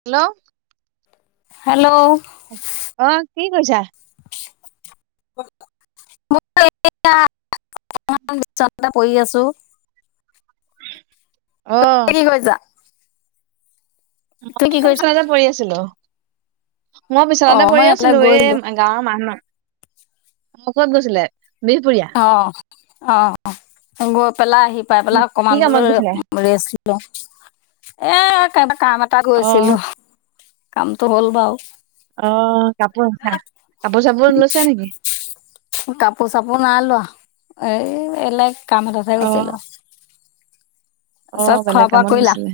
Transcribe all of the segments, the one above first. Hello hello অ কি কৈছা ম এয়া অকমান পিছত পৰি আছোঁ। অ তুমি কি কৰিছা? তুমি কি মই কৰিছা? বিচনাতে পৰি আছিলোঁ। মই বিচনাতে অ' মই পৰি এফালে আছিলো এই গৈছিলো গাঁৱৰ মানুহত অ কত গৈছিলে? বিহপুৰীয়া অ অ পেলাই আহি পাই পেলাই কি অকমান বোলো কামত গৈছিলে? ৰেষ্ট এ কা- কাম এটা অ গৈছিলো। কামটো হ'ল বাও। অহ কাপোৰ [unintelligible] কাপোৰ চাপোৰ লৈছে নেকি? কাপোৰ চাপোৰ নাই লোৱা এই এলাগ কাম এটাত হে অ গৈছিলো। অ চব খোৱা বেলেগ বোৱা কামত কৰিলা? গৈছিলে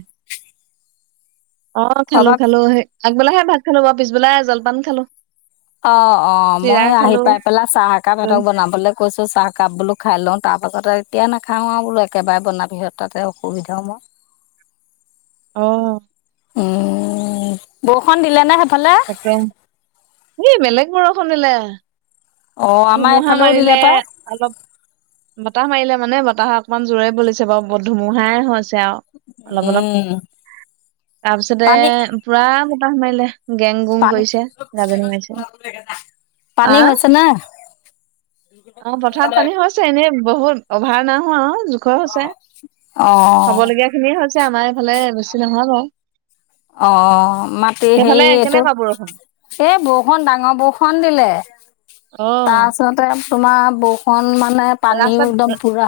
অ খোৱা খালো বোৱা খালো আগবেলাহে ভাত- খালো বা পিছবেলাই জলপান খালো। অ অ চিৰা মই আহি খালো পাই পেলাই চাহ এক একাপ দৈ সিহঁতক বনাবলৈ কৈছো চাহকাপ বোলো খাই লওঁ তাৰ পাছত এতিয়া নাখাওঁ আৰু বোলো একেবাৰে বনাবিহত তাতে অসুবিধাও মো। অহ উম বৰষুণ দিলে নে সে- সক্ৰম [unintelligible] এ বেলেগ বৰষুন দিলে। অ', আমাৰ ধুমুহা এইফালেও দিলে মাৰিলে পাই। অলপ বতাহ মাৰিলে। মানে বতাহ অকমান জোৰে বলছে বাৰু ধুমুহাই হৈছে। আৰু, অলপ অলপ উম, তাৰপিছতে পানী পুৰা বতাহ মাৰিলে। গেং গুং পান কৰিছে গাজনি মাৰিছে পানী আহ হৈছে নে। [unintelligible] অ পথাৰত পানী হৈছে এনেই। বহুত অভাৰ না হোৱা আও। অ। আমাৰে। অ মাতি হে সেইফালে এইটো কেনেকুৱা বৰষুণ এই বৰষুন ডাঙৰ বৰষুণ দিলে। অ তাৰ পাছতে। তোমাৰ বৰষুণ মানে। মানে পানীও ৰাস্তাত একদম পুৰা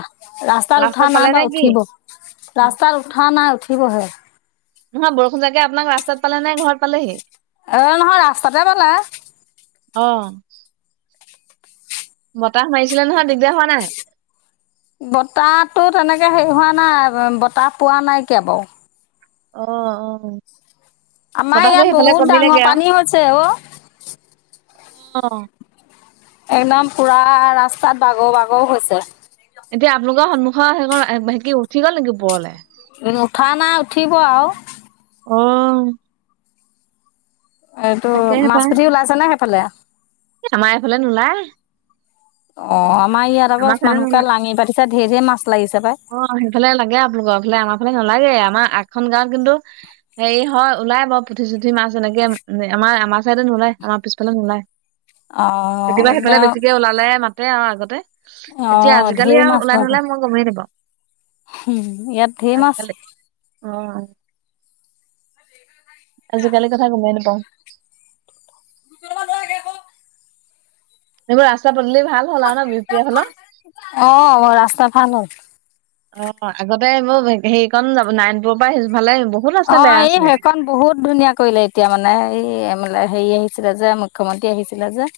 ৰাস্তাত উঠা নাই পালে বা নে কি উঠিব ৰাস্তাত উঠা নাই উঠ। হয়। নহয় বৰষুণ জাগে আপোনাক ৰাস্তাত পালে নে ঘৰত পালেহি। এ নহয় ৰাস্তাতে পালে। অহ। ম। বতাটো তেনেকে সে। পোহোৱা নাই বতাহ পোৱা নাইকিয় বাৰু। অহ অহ। আমাৰ ইয়াত বহুত ডাঙৰ পানী হৈছে অ। অহ। একদম পুৰা ৰাস্তাত বাগৰ বাগৰ হৈছে। এতিয়া আপোনালোকৰ সন্মুখৰ সেইখন সে উঠি গ'ল নেকি ওপৰলে। উঠা নাই উঠিব আও। অ। এইটো তাকেহে মাছ পাই পুঠি ওলাইছে নে। ভালে। আমাৰ এইফালে নোলায়। অ আ। আমাৰ ইয়াত আকৌ আমাৰ চাইডে মানুহবোৰে নোলায় দাঙি পাতিছে ধেৰ মাছ। লাগিছে পাই অ সেইফালে লাগে আপোনোকৰালে আমাৰা নালাগে। নালাগে আমাৰ আগখন গাঁৱত কিন্তু হেৰি হয় ওলাই বাৰু পুঠি চুঠি মাছ এনেকে আমাৰ আমাৰ চাইডে নোলায় আমাৰ পিছফালে নোলায়। অ' কেতিয়াবা সেইফালে একদম বেছিকে ওলালে ম। ত আৰু আগতে। এতিয়া অ' আজিকালি ধেৰ মাছ আৰু ওলাই ওলাইছে নোলাই মই গমেইে নেপাওঁ। ইয়াত ধে মাছ। অ আজিকালি কথা গমাই নাপাওঁ। এইবোৰ ৰাস্তা বদলি ভাল হ'ল আৰু ন বিপি‌ এল খনৰ‌ অ' ৰাস্তা ভাল হ'ল অ। অ আগতে এইবোৰ হেৰি কন যাব নাৰয়ণপুৰৰ পৰা আহি অ এই সেইখন বহুত ধুনীয়া কৰিলে এতিয়া মানে এই হেৰি আহিছিলে যে মুখ্যমন্ত্ৰী আহিছিলে যে।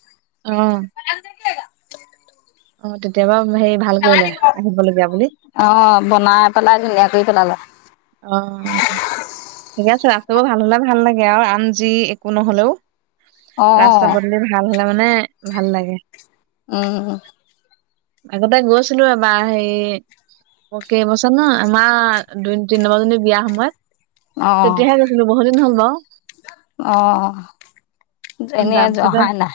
অহ তেতিয়া পৰা [unintelligible] অ বনাই পেলাই ধুনীয়া কৰি পেলালে। অ ঠিক আছে ৰাস্তাবোৰ ভাল হলে ভাল লাগে আৰু আন যি একো নহলেও। ৰাস্তা অ' বদলে ভাল ন মানে ভাল লাগে। উম আগতে গৈছিলো এবাৰ হেৰি কেইবছৰ ন আমাৰ দু তিন নম্বৰ জনি বিয়া সময়ত তেতিয়াহে গৈছিলো বহুত দিন হ'ল ন। [inaudible] অহ এনেই আজি অহাই নাই।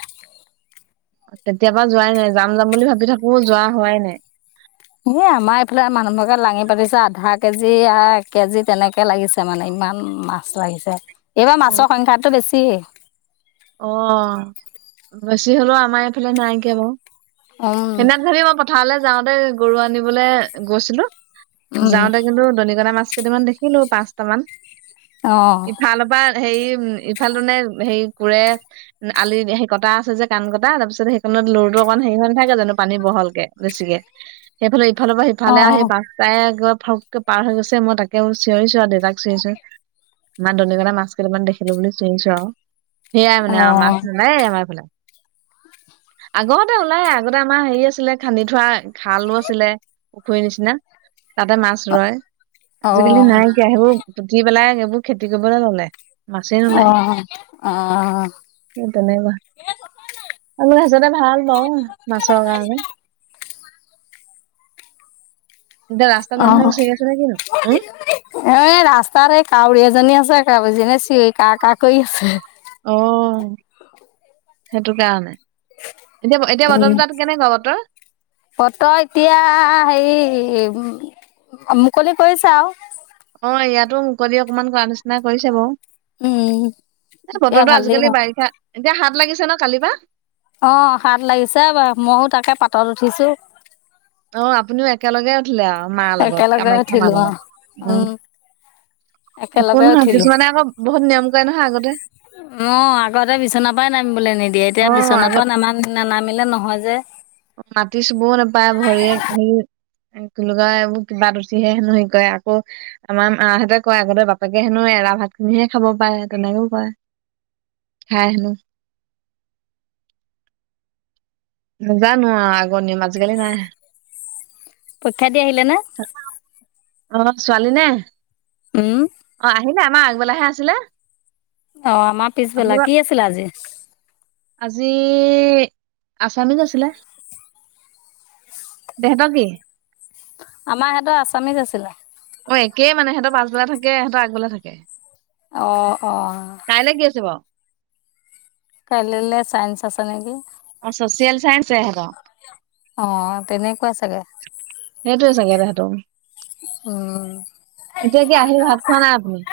তেতিয়াবা যোৱাই নাই যাম যাম বুলি ভাবি থাকো যোৱা হোৱাই নাই। এই আমাৰ এইফালে মানুহবোকে লাঙি পাতিছে আধা কেজি কেজি তেনেকে লাগিছে মানে ইমান মাছ লাগিছে। এইবাৰ অ মাছৰ সংখ্যাাতটো বেছি। হৈয়েই অ বেছি হলেও আমাৰ এইফালে নাইকিয় বাৰু। উম এনে ঢেৰ প পথাৰলে যাওঁতে গৰু আনিবলৈ গৈছিলো উম যাওঁতে কিন্তু দনিকণা মাছ কেইটামান দেখিলো পাঁচটামান অ এইফালৰ পৰা হেৰি উ ইফালতো নে হে কোৰে আলি সেই কটা আছে যে কাণ কটা তাৰপিছত সেইখনত লৰটো অকমান হেৰি হৈ নাথাকে জানো পানী বহলকে বেছিকে সেইফালে ইফালৰ পৰা অ সফালে সেই পাচটাই আগত থকে পাৰ হৈ গৈছে মই তাকেও চিঞৰিছো আৰু দেউতাক চিঞৰিছো ইমান দনিকনা মাছ কেইটামান দেখিলো বুলি চিঞৰিছো আৰু। সেয়াই অ মানে মাছ নোলায়ে আমাৰ ফালে। আগত এ ওলাই আগতে আমাৰ হেৰি আছে আছিলে খান্দি থোৱা খালো আছিলে পুখুৰীৰ নিচিনা। তাতে মাছ ৰয় অ আজিকালি নাইকিয়া সেইবোৰ উুঠি পেলাই এইবোৰ খেতি কৰিবলৈ ললে মাছেই অ নোলায় অ সেই তেনেকুৱা যতে ভাল লওঁ মাছৰ কাৰণে এতিয়া ৰাস্তাত অ মানুহে এ চিঞৰি আছে নে কিনো উম ৰাস্তাত এই কাউৰী এজনী আছে বজি ন চি কা কা কৰি আছে অ সেইটো কাৰণে এতিয়া এতিয়া উম বতৰটো তাত কেনেকুৱা বতৰ ফত এতিয়া হে উ মুকলি কৰিচে আও অ ইয়াতো মুকলি অকমান কৰা নিচিনা কৰিছে বাৰু উম এ এতিয়া বতৰটো ভালেই হ'ল আজিকালি বাৰিষা এতিয়া হাত লাগিছে ন কালিব বা অ হাত লাগিছে ব মইো তাকে পাতত উঠিছো অ আপুনিও একেলগে আছিলে আৰু মাৰ লগত একেলগে কামাখ্যা উঠিলো মাৰ অ লগত উম একো একেলগে নহয় উঠিলো কিছুমানে আকৌ বহুত নিয়ম কৰে নহয় আগতে অ আগতে বিচন পৰাই নামি বুলিলে নিদিয়ে এতিয়া অ বিচনাৰ পৰা নামান ন নামিলে নহয় মাজে মাতি চুবও নোপায় ভৰিয়ে হেৰি কোকা এইবোৰ কিবাত উঠিহে হেনো হে কয় আকৌ আমাৰ মাহঁতে কয় আগতে বাপেকে হেনো এৰা ভাত খিনিহে খাব পাৰে তেনেকেও কৰে খাই হেনো জানো আগনিম আজিকালি নাই পৰীক্ষা দিয় আহিলে না অ ছোৱালী নে অ আহিলে আমাৰ আ বলাহে আছিলে অ আমাৰ পিছবেলা আপোনালোকৰ কি আছিলে আজি আজি আছামীত আছিলে দেনা কি আমাৰ সিহঁতৰ আছামিজ আছিলে অ একেই মানে সিহঁতৰ পছবেলা থাকে হেটৰ আগবেলা থাকে অ অ কাইলে কি আছে বাৰু কাইেলিলে চাইন্স আছে নেকি আৰু চচিয়েল চাই সতৰ অ তেনেকুৱা চাগে সেইটোয়ে চাগে তহতৰ উম এতিয়া কি আহি ভাত খোৱা নাই আপুনি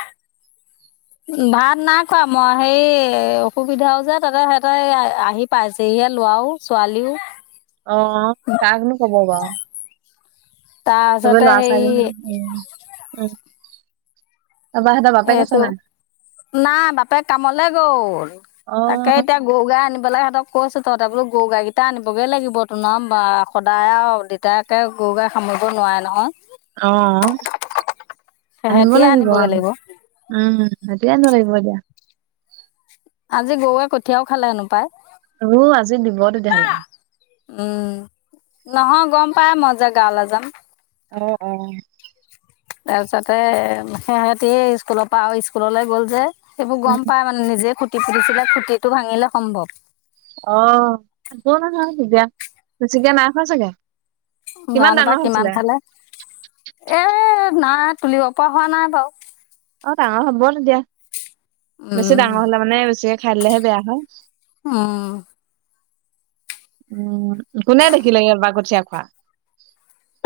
ভাত নাই খোৱা মই সেই অসুবিধাও যে তাতে সিহঁতে আহি পাইছেহে লৰাও ছোৱালীও অ কাকনো কব বাাৰ চবে তাৰপিছতে ল'ৰা হেৰি ছোৱালী তাৰপৰা সিহঁতৰ বাপেক আছে এইটো নাই? নাই বাপেক কামলে গ'ল তাকে এতিয়া অ'। গৰু- গাই আনিব লাগে সিহঁতক কৈছো তহঁতে বোলো গৰু গাই কেইটা আনিবগে লাগিব তোমাৰ সদায় আৰু দেতাকে গৰু- গাই সামৰিব নোৱাৰে নহয়। অ আনিব সেহেঁতিয়ে লাগিব আনিবগৈ আৱ। উম হেতিয়েতো লাগিব এতিয়া। আজি গৰুৱে কঠিয়াও খালে সেনো পায়। উ আজি দিব তেতিয়াহলে উম, নহয় গম পাই মই যে গাৱলে যাম। অহ অ তাৰপিছতে সিহতি স্কুলৰ পৰা আৰু স্কুললে গ'ল যে সেইবোৰ উম, গম পাই মানে নিজে খুট খুটিপুতিছিলে খুটিটো ভাঙিলে সম্ভৱ। অ একো নহয় তেতিয়া বেছিকে নাই খোৱা চাগে কিমান জানোপাই ডাঙৰ কিমান হৈছিলে? খালে এ নাই তুলিব পৰা হোৱা নাই বাৱ অ ডাঙৰ হ'ব তেতিয়া বেছি উম ডাঙৰ হলে মানে বেছিকে খাই দিলেহে বেয়া হয় উম উম কোনে দেখিলে বা কঠীয়া খোৱা?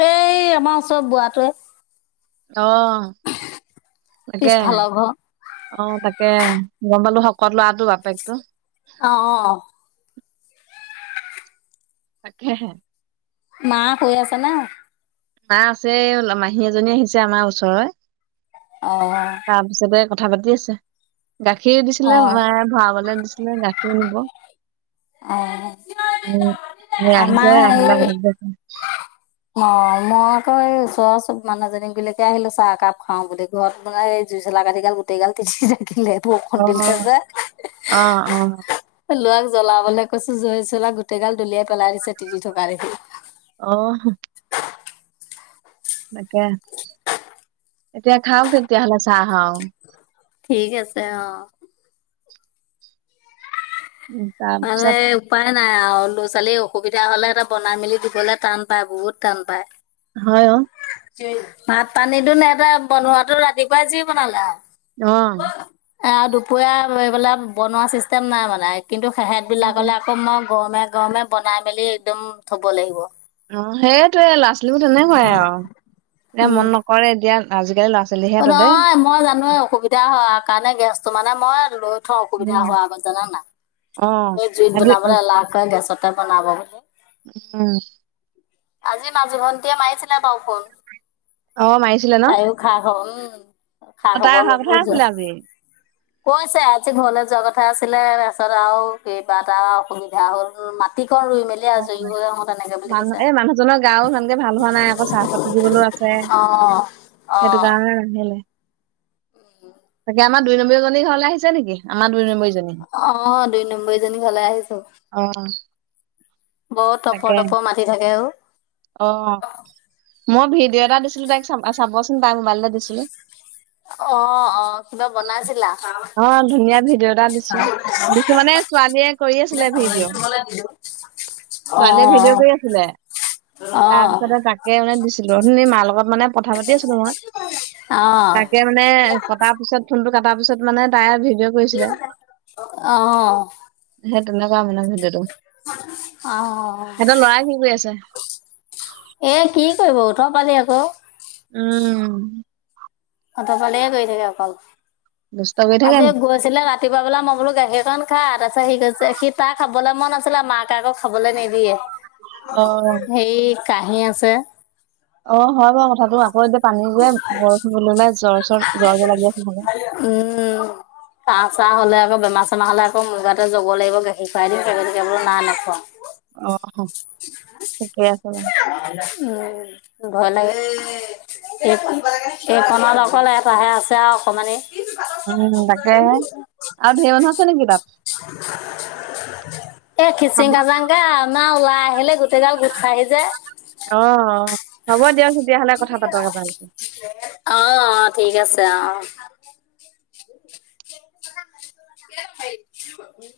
এই আমাৰ ওচৰ বোৱাটোৱে। অ তাকে পিছফালৰ ঘৰ অ তাকে তাকে গম পালো শকত লৱাটো বাপেকতো অ তাকেহে মা শুই আছে নে? মা আছে মাহী এজনী আহিছে আমাৰ ওচৰই অঁ কথা পাতি আছে গাখীৰ দিছিলে মাই ভৰাবলে দিছিলে গাখীৰ সিও নিব উম আহিছেহে আমাৰ আহিলে আক এই তাপিছত অ মই আকৌ এই ওচৰৰ চব মানুহজনী ঘৰলৈআহিলো চাহ একাপ খাও বুলি ঘৰত মানে এই জুই চলা কাঠি গাল গোটেই গাল তিতি থাকিলে। বৰষুণ অ দিলে যে অহ অ ল'ৰাক জ্বলাবলে কৈছো জই চলাই গোটেইগাল দলিয়াই পেলাই দিছে তিতি থকা দেখি। অহ তাকে এতিয়া খাওক তেতিয়াহলে চাহ হাওঁ ঠিক আছে অ উম তা মানে পিছত উপায় নাই আৰু ল'ৰা ছোৱালীৰ অসুবিধা হলে সেতে বনাই মেলি দিবলে টান পায় বহুত টান পায়। হয় অ ভাত পানীটো নেতা বনোৱাটো ৰাতিপুৱাই যি বনালে আৰু অহ এ আৰু দুপৰীয়া এইবলে বনোৱা চিষ্টেম নাই মানে কিন্তু হেতবিলাক সেইটোৱে। হ'লে আকৌ মই গৰমে গৰমে বনাই মেলি একদম থব লাগিব অ সেই ল'ৰা ছোৱালীবোৰ তেনেকুৱ আৰু এতিয়া উম মন নকৰে এতিয়া আজি কালি লৰা ছোৱালীহে অ ততে নহয় মই জানোৱে অসুবিধা হয় কাৰণে গেছটো মানে মই লৈ অসুবিধা উম হ আগত জান না অ এই জুইত আজি বনাবলৈ এলাহ কৰে গেছত তাত বনাব বুলে উম আজি মাজু ভন্টিয়ীয়ে মাৰিছিলে বাওঁ ফোন অ মাৰিছিলে ন তাইও খা খবৰউম অ [unintelligible] অ তাই অহা কথা আছিলে আজি কৈছে আজি ঘৰলে যোৱা কথা আছিলে তাৰপিছত আৰু কিবা এটা অসুবিধা হ'ল মাটি কন ৰুই মেলি অ আজৰি হৈ আহো তেনেকে বুলি কৈছে মানুহ জনৰ গাও সানকে ভাল হোৱা নাই আকৌ চাহপাত টোলিবলো আছে অ', সেইটো অ', কাৰণে [unintelligible] তাকে আমাৰ দুই নম্বী ঘৰ আহিছে নেকি আম দুই নম্বী অ দুই নম্বৰ জানি ঘৰ আহিছো অ', বৰ টপৰ তপৰ মাটি থাকে অ আহ মই ভিডিঅ' এটা দিছিলো তাইক চাবচোন পাই মোবাইলটা দিছিলো অ অ কিবা বনাইছিলা অ ধুনীয়া ভিডিঅ' এটা দিছো দিছো মানে ছোৱালীয়ে কৰি আছিলে ভিডিঅ' ছোৱালীয়ে ভিডিঅ' অ', কৰি আছিলে অ', অ', তাৰপিছতে তাকে মানে দিছিলো মা লগত মানে কথা পাতি আছিলো মই তাকে মানে কটাৰ পিছত ফোনটো কটাৰ পিছত মানে তাই ভিডিঅ' কি কৰিছিলে বনাব আহ কেনেকুৱা বনাইছে ভিডিঅ' অহ কি কৰি আছে এ কি কি কৰিব উওপালি আকৌ উম অতপালিয়ে কৰি থাকে অকল দুষ্ট কৰি থাকে আজি নি গৈছিলে ৰাতি বা মই বোলো গাখীৰঅকন খা তাছত সি কৈছে সি তাৰ খাবলৈ মন আছিলে মাকে আকো খাবলৈ নিদিয়ে অ হেৰি কাহি আছে অ হয় বাৰু কথাটো আকৌ এতিয়া পানী যে বৰষুণ বুলিলে জ্বৰ চৰ জ্বৰ জ্বৰ লাগি আছে চাগে। উম কাহ চাহ হলে আ আকৌ বেমাৰ চেমাৰ হ'লে আকৌ মুগাতে জগৰ লাগিব গাখীৰ খুৱাই দিম সেই গতিকে বুলো নাই নোখোৱাওঁ অহ উম ভয় লাগে এই এই কনত আক এটাহে আছে আও অকমানি উম তাকেহে আৰু ঢেৰ মানুহ আছে নেকি তাত? এ খিচিং খাজাং অনা ওলাই আহিলে গো গোটেই গাল গোট খায়হি যে অ অ হ'ব দিয়ক তেতিয়াহ'লে কথা পাতক এবাৰ। অ অ ঠিক আছে অ [unintelligible]